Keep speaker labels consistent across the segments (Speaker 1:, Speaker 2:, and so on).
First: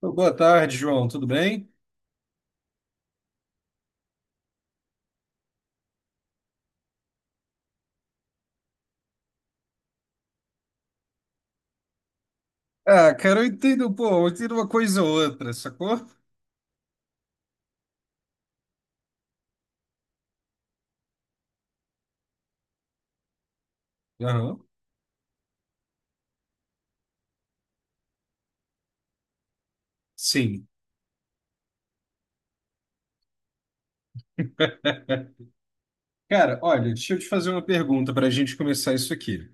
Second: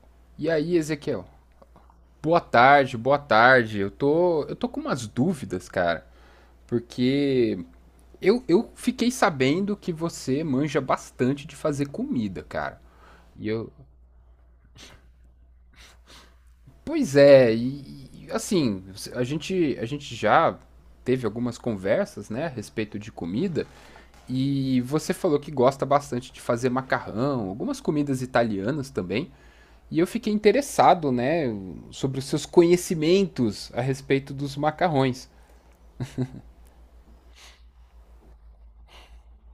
Speaker 1: Pô, boa
Speaker 2: E
Speaker 1: tarde,
Speaker 2: aí,
Speaker 1: João. Tudo
Speaker 2: Ezequiel?
Speaker 1: bem?
Speaker 2: Boa tarde, boa tarde. Eu tô com umas dúvidas, cara, porque eu fiquei sabendo que você manja bastante de fazer comida, cara.
Speaker 1: Ah, cara, eu
Speaker 2: E eu,
Speaker 1: entendo, pô, eu entendo uma coisa ou outra, sacou?
Speaker 2: pois é, assim, a gente já teve algumas conversas, né, a respeito de comida,
Speaker 1: Aham.
Speaker 2: e você falou que gosta bastante de fazer macarrão, algumas comidas italianas também. E eu fiquei
Speaker 1: Sim.
Speaker 2: interessado, né, sobre os seus conhecimentos a respeito dos macarrões.
Speaker 1: Cara, olha, deixa eu te fazer uma pergunta para a gente começar isso aqui.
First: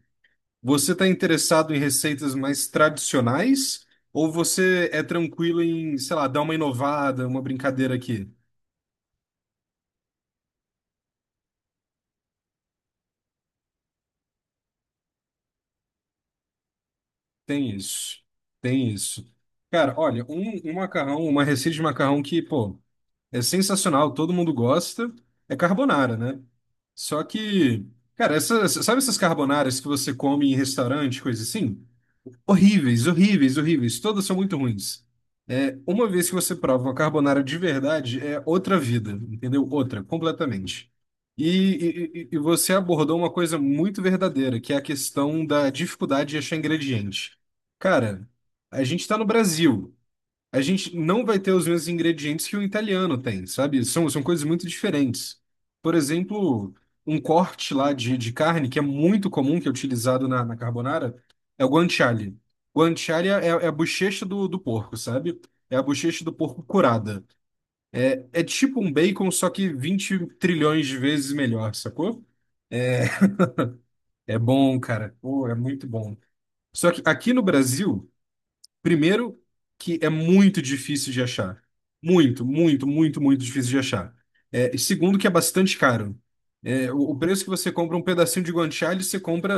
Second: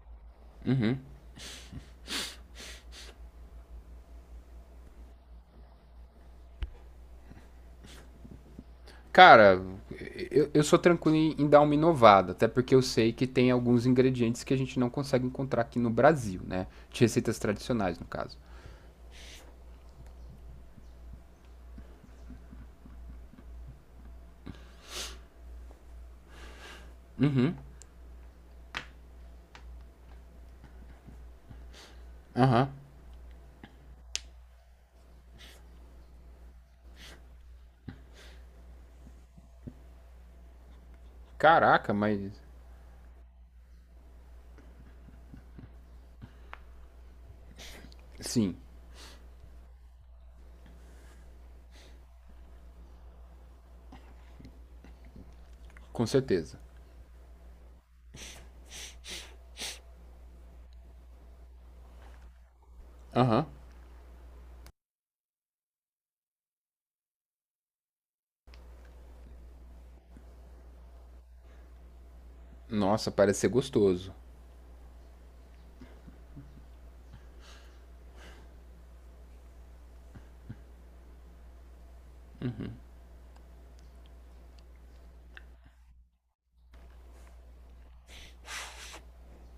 Speaker 1: Você está interessado em receitas mais tradicionais ou você é tranquilo em, sei lá, dar uma inovada, uma brincadeira aqui?
Speaker 2: Cara, eu sou tranquilo em, dar uma inovada, até porque eu sei que tem alguns ingredientes que a gente não consegue encontrar aqui no Brasil, né? De receitas
Speaker 1: Tem
Speaker 2: tradicionais, no
Speaker 1: isso.
Speaker 2: caso.
Speaker 1: Tem isso. Cara, olha, um macarrão, uma receita de macarrão que, pô, é sensacional, todo mundo gosta. É carbonara, né? Só que, cara, essas sabe essas carbonaras que você come em restaurante, coisa assim?
Speaker 2: Aham.
Speaker 1: Horríveis, horríveis, horríveis. Todas são muito ruins. É, uma vez que você prova uma carbonara de verdade, é outra vida, entendeu? Outra, completamente. E,
Speaker 2: Caraca,
Speaker 1: e
Speaker 2: mas.
Speaker 1: você abordou uma coisa muito verdadeira, que é a questão da dificuldade de achar ingrediente. Cara,
Speaker 2: Sim,
Speaker 1: a gente está no Brasil, a gente não vai ter os mesmos ingredientes que o italiano tem, sabe? São, são coisas muito diferentes. Por
Speaker 2: com certeza.
Speaker 1: exemplo, um corte lá de carne que é muito comum, que é utilizado na carbonara, é o guanciale. Guanciale é,
Speaker 2: Aham.
Speaker 1: é a bochecha do porco, sabe? É a bochecha do porco curada. É, é tipo um bacon, só que 20 trilhões de vezes melhor, sacou? É
Speaker 2: Nossa, parece ser gostoso.
Speaker 1: é bom, cara. Pô, é muito bom. Só que aqui no Brasil, primeiro, que é muito difícil de achar. Muito, muito, muito, muito difícil de achar. É, e segundo, que é bastante caro. É, o preço que você compra um pedacinho de guanciale, você compra,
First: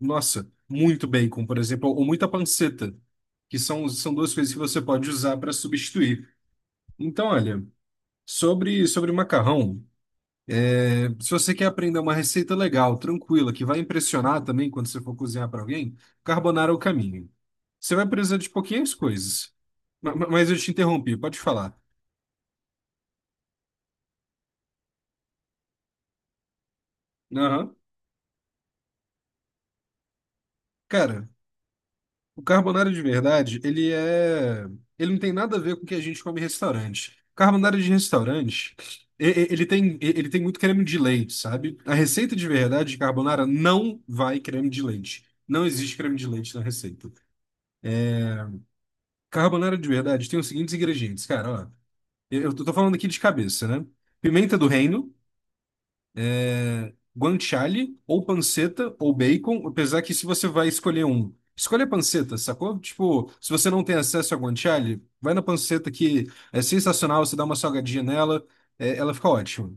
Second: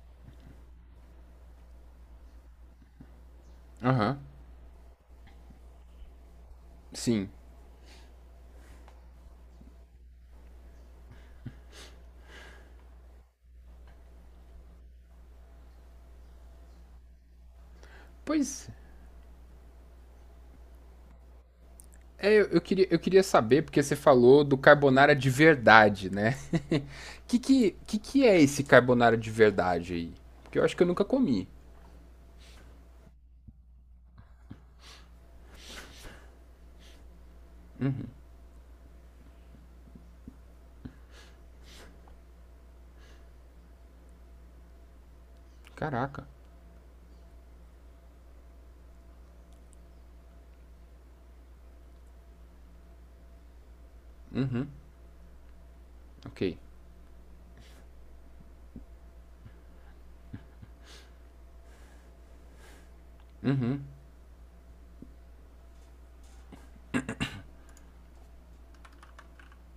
Speaker 1: nossa, muito bacon, por exemplo, ou muita panceta, que são, são
Speaker 2: Aham.
Speaker 1: duas coisas que você pode usar para substituir. Então,
Speaker 2: Sim.
Speaker 1: olha, sobre, sobre macarrão. Se você quer aprender uma receita legal, tranquila, que vai impressionar também quando você for cozinhar para alguém, carbonara é o caminho. Você vai precisar de
Speaker 2: Pois
Speaker 1: pouquinhas coisas. Mas eu te interrompi, pode falar.
Speaker 2: é, eu queria, eu queria saber, porque você falou do carbonara de verdade, né? Que que,
Speaker 1: Aham.
Speaker 2: que que é esse carbonara de verdade aí? Porque eu acho que eu nunca
Speaker 1: Cara,
Speaker 2: comi.
Speaker 1: o carbonara de verdade, ele é. Ele não tem nada a ver com o que a gente come em restaurante. Carbonara de restaurante, ele tem muito creme de leite, sabe? A receita de verdade de carbonara não vai creme de leite. Não existe creme de
Speaker 2: Caraca.
Speaker 1: leite na receita. Carbonara de verdade tem os seguintes ingredientes, cara, ó. Eu tô falando aqui de cabeça, né? Pimenta do
Speaker 2: Uhum,
Speaker 1: reino,
Speaker 2: ok.
Speaker 1: é, guanciale, ou panceta, ou bacon, apesar que se você vai escolher um, escolha a panceta, sacou? Tipo, se você
Speaker 2: Uhum.
Speaker 1: não tem acesso a guanciale, vai na panceta que é sensacional, você dá uma salgadinha nela, é, ela fica ótima.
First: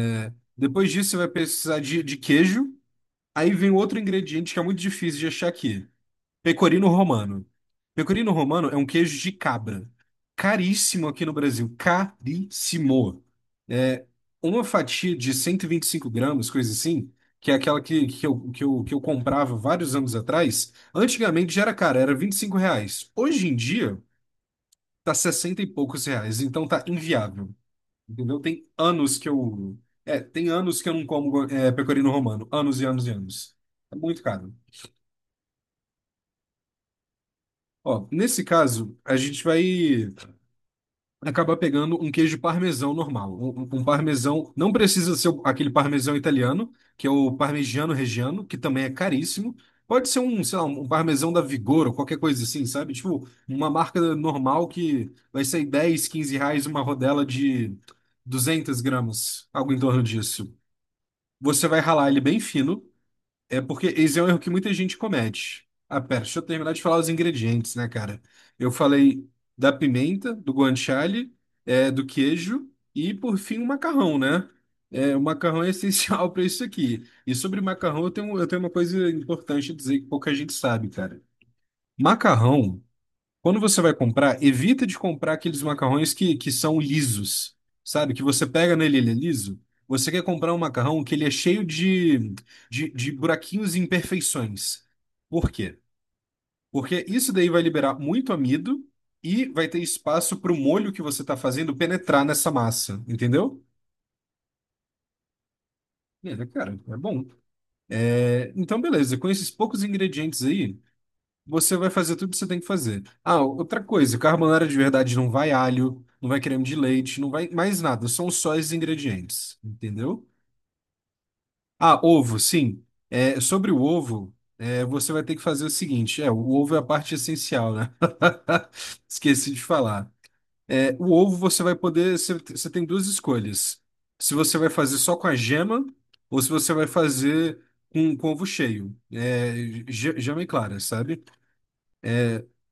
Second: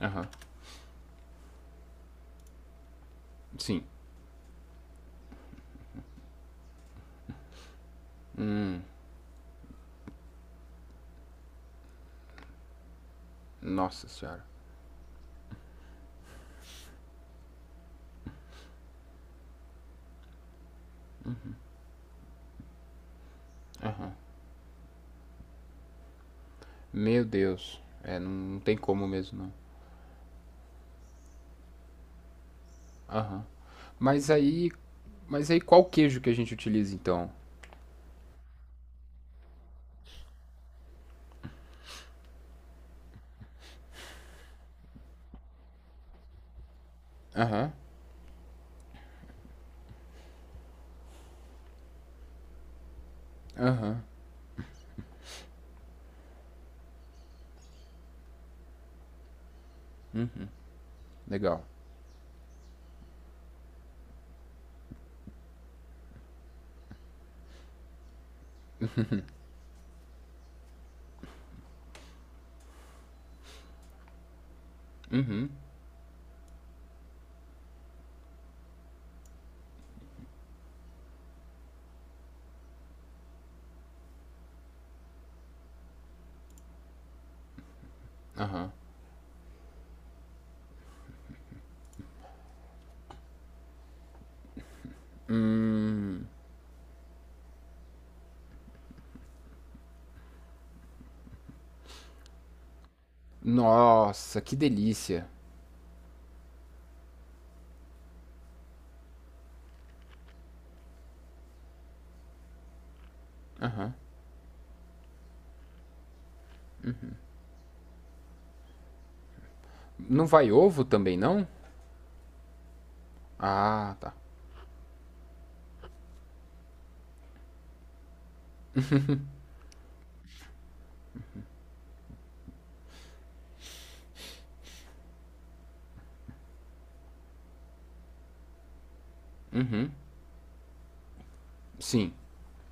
Speaker 2: Aham.
Speaker 1: depois disso, você vai precisar de queijo, aí vem
Speaker 2: Sim.
Speaker 1: outro ingrediente que é muito difícil de achar aqui. Pecorino romano. Pecorino romano é um queijo de cabra. Caríssimo aqui no Brasil. Caríssimo. É
Speaker 2: Nossa senhora.
Speaker 1: uma fatia de cento e vinte e cinco gramas, coisa assim, que, é aquela que eu comprava vários anos atrás. Antigamente já era cara, era 25 reais. Hoje em dia,
Speaker 2: Aham.
Speaker 1: tá 60 e poucos reais. Então tá
Speaker 2: Meu
Speaker 1: inviável.
Speaker 2: Deus. É, não,
Speaker 1: Entendeu?
Speaker 2: não
Speaker 1: Tem
Speaker 2: tem como
Speaker 1: anos que
Speaker 2: mesmo, não.
Speaker 1: eu. É, tem anos que eu não como é, pecorino romano. Anos e anos e
Speaker 2: Aham.
Speaker 1: anos. É muito
Speaker 2: Mas
Speaker 1: caro.
Speaker 2: aí. Mas aí qual queijo que a gente utiliza então?
Speaker 1: Ó, nesse caso, a gente vai acabar pegando um queijo parmesão normal. Um parmesão, não precisa ser o- aquele parmesão italiano, que é o
Speaker 2: Aham.
Speaker 1: parmigiano reggiano, que também é caríssimo. Pode ser um, sei lá, um parmesão da Vigor ou qualquer coisa assim, sabe? Tipo, uma
Speaker 2: Aham.
Speaker 1: marca normal que vai sair 10 15 reais uma rodela de 200 gramas, algo em torno disso.
Speaker 2: Legal.
Speaker 1: Você vai ralar ele bem fino, é porque esse é um erro que muita gente comete. Ah, pera, deixa eu terminar de falar os ingredientes, né, cara? Eu falei da pimenta, do guanciale, é, do queijo e, por fim, o macarrão, né? É, o macarrão é essencial para isso aqui. E sobre macarrão, eu tenho uma coisa importante a dizer que pouca gente sabe, cara. Macarrão. Quando você vai comprar, evita de comprar aqueles macarrões que são lisos, sabe? Que você
Speaker 2: Aham.
Speaker 1: pega nele, ele é liso. Você quer comprar um macarrão que ele é cheio de, de buraquinhos e imperfeições. Por quê? Porque isso daí vai liberar muito amido e vai ter espaço para o molho que você está fazendo penetrar nessa massa, entendeu?
Speaker 2: Nossa, que delícia.
Speaker 1: É, cara, é bom. É, então, beleza, com esses poucos ingredientes aí. Você vai fazer tudo que você tem que fazer. Ah, outra
Speaker 2: Aham.
Speaker 1: coisa, carbonara de verdade não vai alho, não vai creme de leite, não vai mais nada, são só os ingredientes,
Speaker 2: Não
Speaker 1: entendeu?
Speaker 2: vai ovo também, não?
Speaker 1: Ah, ovo, sim. É, sobre o
Speaker 2: Ah, tá.
Speaker 1: ovo, é, você vai ter que fazer o seguinte, é, o ovo é a parte essencial, né? Esqueci de falar. É, o ovo você vai poder, você, você tem duas escolhas. Se você vai fazer só com a gema ou se você vai fazer com ovo cheio, é,
Speaker 2: Uhum.
Speaker 1: gema e clara, sabe?
Speaker 2: Sim.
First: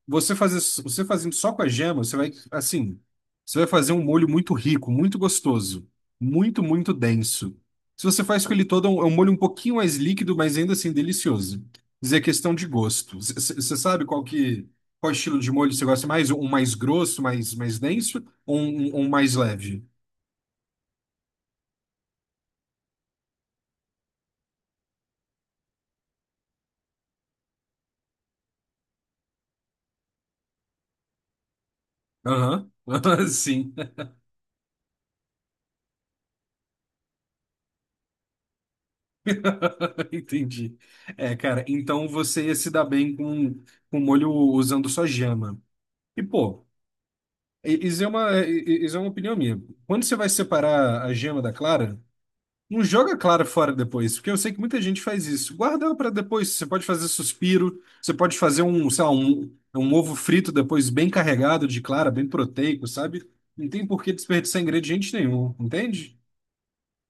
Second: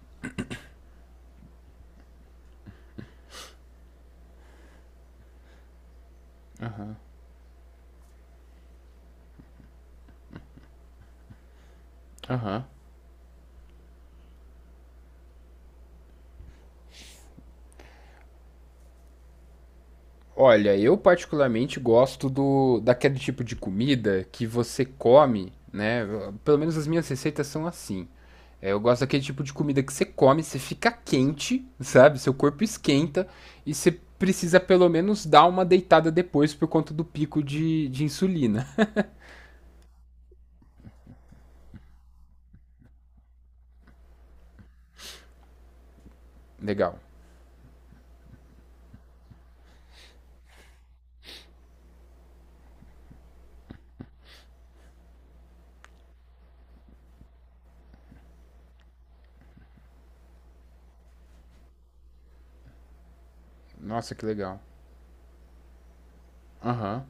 Speaker 1: Você fazer, você fazendo só com a gema, você vai, assim, você vai fazer um molho muito rico, muito gostoso, muito, muito
Speaker 2: Aham.
Speaker 1: denso. Se você faz com ele todo, é um molho um pouquinho mais líquido, mas ainda assim delicioso. Dizer questão
Speaker 2: Aham.
Speaker 1: de gosto. Você sabe qual que, qual estilo de molho você gosta mais? Um mais grosso, mais, mais denso, ou um, um mais leve?
Speaker 2: Olha, eu particularmente gosto do daquele tipo de comida que você come, né? Pelo menos as minhas receitas são assim. É, eu gosto daquele tipo de comida que você come, você fica quente, sabe? Seu corpo
Speaker 1: Aham,
Speaker 2: esquenta
Speaker 1: sim,
Speaker 2: e você precisa pelo menos dar uma deitada depois por conta do pico de insulina.
Speaker 1: entendi. É, cara, então você ia se dar bem com molho usando só gema. E, pô,
Speaker 2: Legal.
Speaker 1: isso é uma opinião minha. Quando você vai separar a gema da clara, não joga a clara fora depois, porque eu sei que muita gente faz isso. Guarda ela para depois. Você pode fazer suspiro, você pode fazer um, sei lá, um ovo frito depois bem carregado de clara, bem proteico, sabe? Não tem por que
Speaker 2: Nossa, que legal.
Speaker 1: desperdiçar ingrediente nenhum, entende?
Speaker 2: Aham.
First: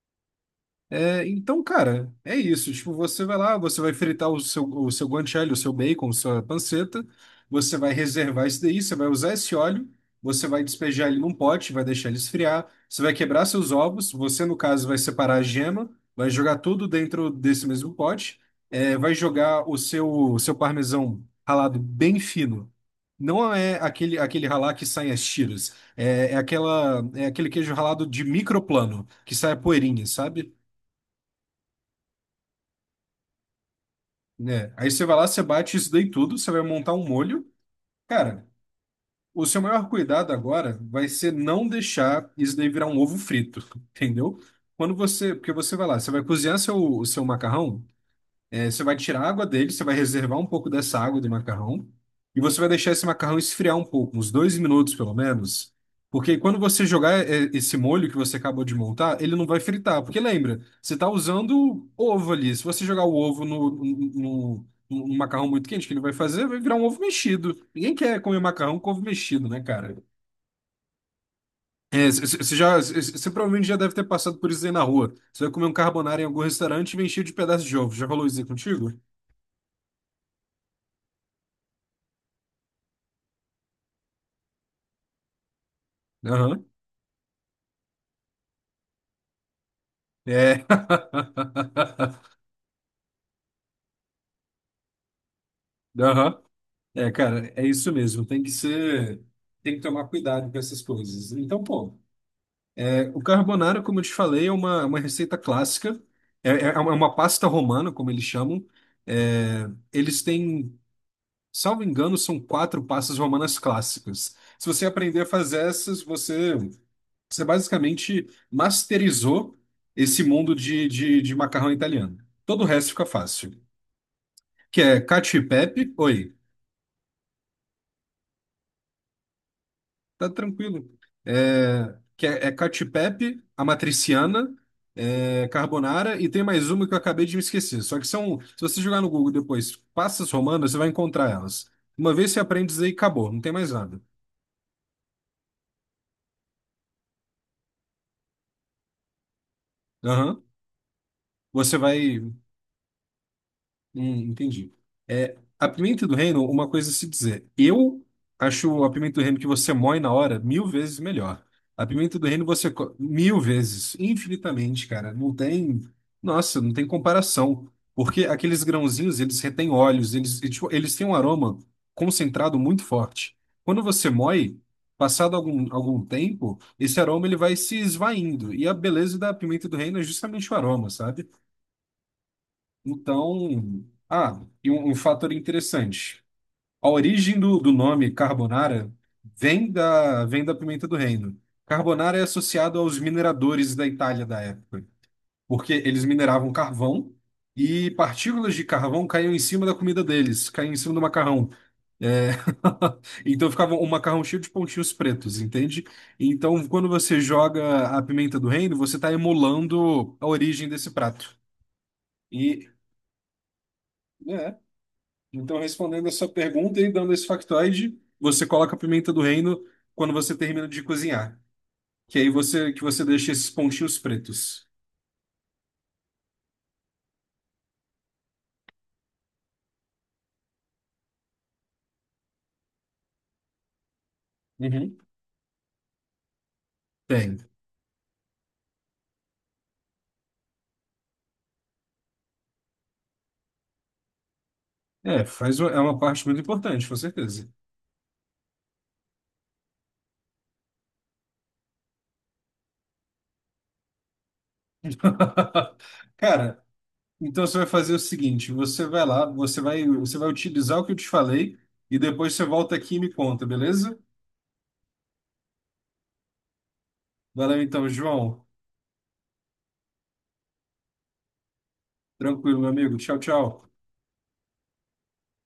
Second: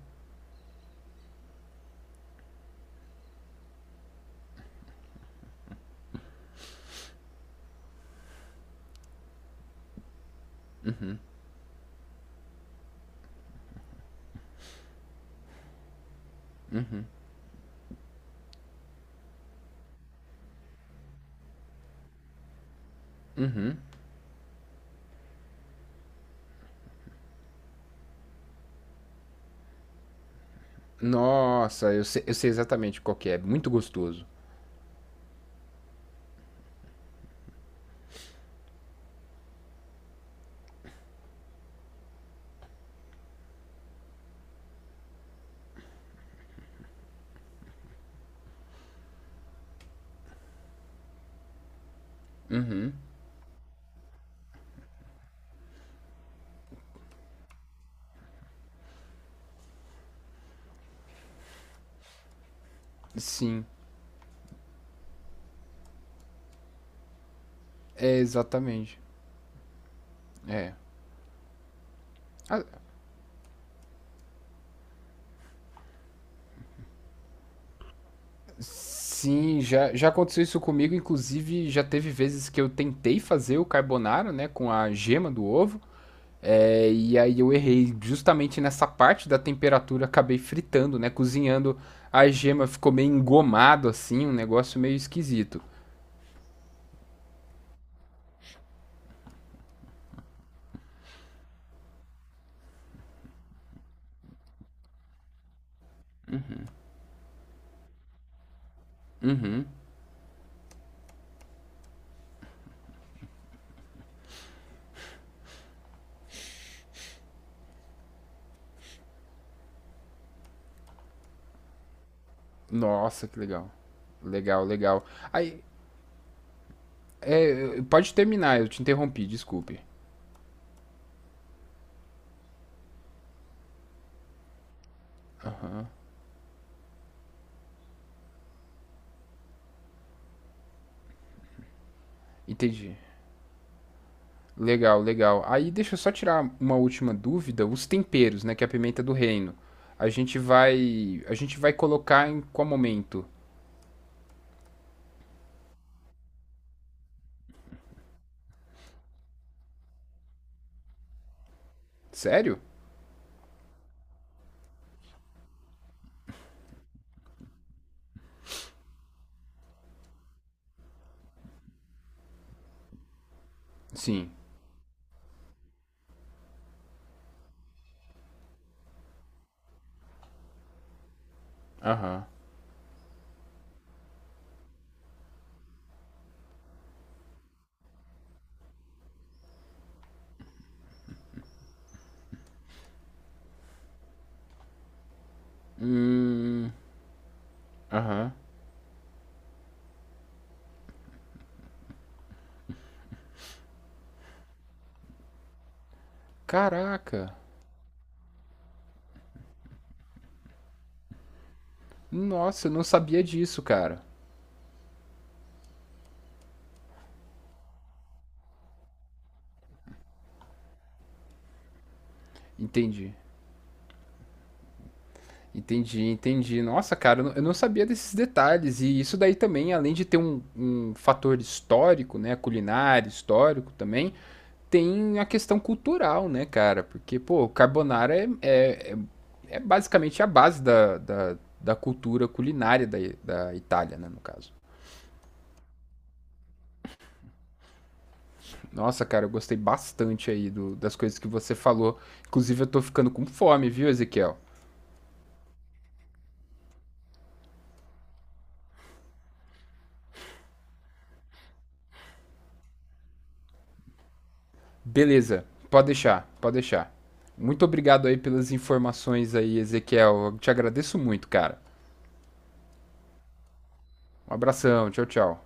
Speaker 1: É, então, cara, é isso. Tipo, você vai lá, você vai fritar o seu guanciale, o seu bacon, sua panceta, você vai reservar isso daí, você vai usar esse óleo, você vai despejar ele num pote, vai deixar ele esfriar, você vai quebrar seus ovos, você, no caso, vai separar a gema, vai jogar tudo dentro desse mesmo pote, é, vai jogar o seu parmesão ralado bem fino. Não é
Speaker 2: Uhum.
Speaker 1: aquele, aquele ralar que sai as tiras, é, é, aquela, é aquele queijo ralado de microplano, que sai a poeirinha, sabe?
Speaker 2: Nossa, eu sei exatamente qual que é. Muito gostoso.
Speaker 1: Né? Aí você vai lá, você bate isso daí tudo, você vai montar um molho. Cara, o seu maior cuidado agora vai ser não deixar isso daí virar um ovo frito, entendeu? Quando você, porque você vai lá, você vai cozinhar seu, o seu macarrão, é, você vai tirar a água dele, você vai reservar um pouco dessa água do macarrão e você vai deixar esse macarrão esfriar um pouco, uns 2 minutos pelo menos, porque quando você jogar é, esse molho que você acabou de montar, ele não vai fritar, porque lembra, você está usando ovo ali. Se você jogar o ovo
Speaker 2: Sim,
Speaker 1: no, no macarrão muito quente, o que ele vai fazer? Vai virar um ovo mexido. Ninguém
Speaker 2: é
Speaker 1: quer comer macarrão com
Speaker 2: exatamente.
Speaker 1: ovo mexido, né, cara?
Speaker 2: É.
Speaker 1: É, você
Speaker 2: Ah,
Speaker 1: já, você provavelmente já deve ter passado por isso aí na rua. Você vai comer um carbonara em algum restaurante e vem cheio de pedaços de ovo. Já rolou isso aí contigo?
Speaker 2: sim, já aconteceu isso comigo. Inclusive, já teve vezes que eu tentei fazer o carbonara, né, com a gema do ovo.
Speaker 1: Aham.
Speaker 2: É, e aí eu errei justamente nessa parte da temperatura, acabei
Speaker 1: É.
Speaker 2: fritando, né, cozinhando a gema, ficou meio engomado assim, um negócio meio esquisito.
Speaker 1: Aham. É, cara, é isso mesmo. Tem que ser. Tem que tomar cuidado com essas coisas. Então, pô, é, o carbonara, como eu te falei, é uma receita clássica. É, é uma pasta romana, como eles chamam. É,
Speaker 2: Uhum.
Speaker 1: eles têm, salvo engano, são quatro pastas romanas clássicas. Se você aprender a fazer essas, você, você basicamente masterizou esse mundo de, de macarrão italiano. Todo o resto fica
Speaker 2: Nossa, que
Speaker 1: fácil.
Speaker 2: legal. Legal,
Speaker 1: Que é
Speaker 2: legal.
Speaker 1: cacio e
Speaker 2: Aí,
Speaker 1: pepe. Oi.
Speaker 2: pode terminar, eu te interrompi, desculpe.
Speaker 1: Tá tranquilo. É, que é, é Cacio e Pepe, a matriciana, é,
Speaker 2: Aham.
Speaker 1: carbonara e tem mais uma que eu acabei de me esquecer. Só que são, se você jogar no Google depois, passas romanas, você vai encontrar elas. Uma vez você aprende isso aí,
Speaker 2: Entendi.
Speaker 1: acabou, não tem mais nada.
Speaker 2: Legal, legal. Aí deixa eu só tirar uma última dúvida, os temperos, né, que é a pimenta do reino. A gente
Speaker 1: Aham.
Speaker 2: vai, a gente vai
Speaker 1: Você vai.
Speaker 2: colocar em qual momento?
Speaker 1: Entendi. É, a pimenta do reino, uma coisa a se dizer. Eu acho a pimenta do reino que você moe na hora mil vezes melhor. A pimenta do reino
Speaker 2: Sério?
Speaker 1: você co- mil vezes, infinitamente, cara. Não tem, nossa, não tem comparação. Porque aqueles grãozinhos, eles retêm óleos, eles, e, tipo, eles têm um aroma concentrado muito forte. Quando você
Speaker 2: Sim.
Speaker 1: moe, passado algum tempo, esse aroma ele vai se esvaindo. E a beleza da pimenta do reino é justamente o aroma, sabe?
Speaker 2: Aham.
Speaker 1: Então, ah, e um fator interessante. A origem do nome carbonara vem da pimenta do reino. Carbonara é associado aos mineradores da Itália da época, porque eles mineravam carvão e
Speaker 2: Aham.
Speaker 1: partículas de carvão caíam em cima da comida deles, caíam em cima do macarrão. É, então ficava um macarrão cheio de pontinhos pretos, entende? Então, quando você
Speaker 2: Caraca.
Speaker 1: joga a pimenta do reino, você está emulando a origem desse prato. E.
Speaker 2: Nossa, eu não sabia disso, cara.
Speaker 1: É, então, respondendo a sua pergunta e dando esse factoide, você coloca a pimenta do reino quando você termina de cozinhar. Que aí você que você
Speaker 2: Entendi.
Speaker 1: deixa esses pontinhos pretos.
Speaker 2: Entendi, entendi. Nossa, cara, eu não sabia desses detalhes. E isso daí também, além de ter um, um fator histórico, né, culinário, histórico também,
Speaker 1: Uhum.
Speaker 2: tem a questão cultural, né, cara? Porque,
Speaker 1: Tem.
Speaker 2: pô, carbonara é basicamente a base da, da cultura culinária da, da Itália, né, no caso.
Speaker 1: É, faz uma- é uma parte muito importante, com certeza.
Speaker 2: Nossa, cara, eu gostei bastante aí do- das coisas que você falou. Inclusive, eu tô ficando com fome, viu, Ezequiel?
Speaker 1: Cara, então você vai fazer o seguinte, você vai lá, você vai utilizar o que eu te falei e depois você volta aqui e me conta, beleza?
Speaker 2: Beleza, pode deixar, pode deixar.
Speaker 1: Valeu
Speaker 2: Muito
Speaker 1: então,
Speaker 2: obrigado aí
Speaker 1: João.
Speaker 2: pelas informações aí, Ezequiel. Eu te agradeço muito, cara.
Speaker 1: Tranquilo, meu amigo. Tchau, tchau.
Speaker 2: Um abração, tchau, tchau.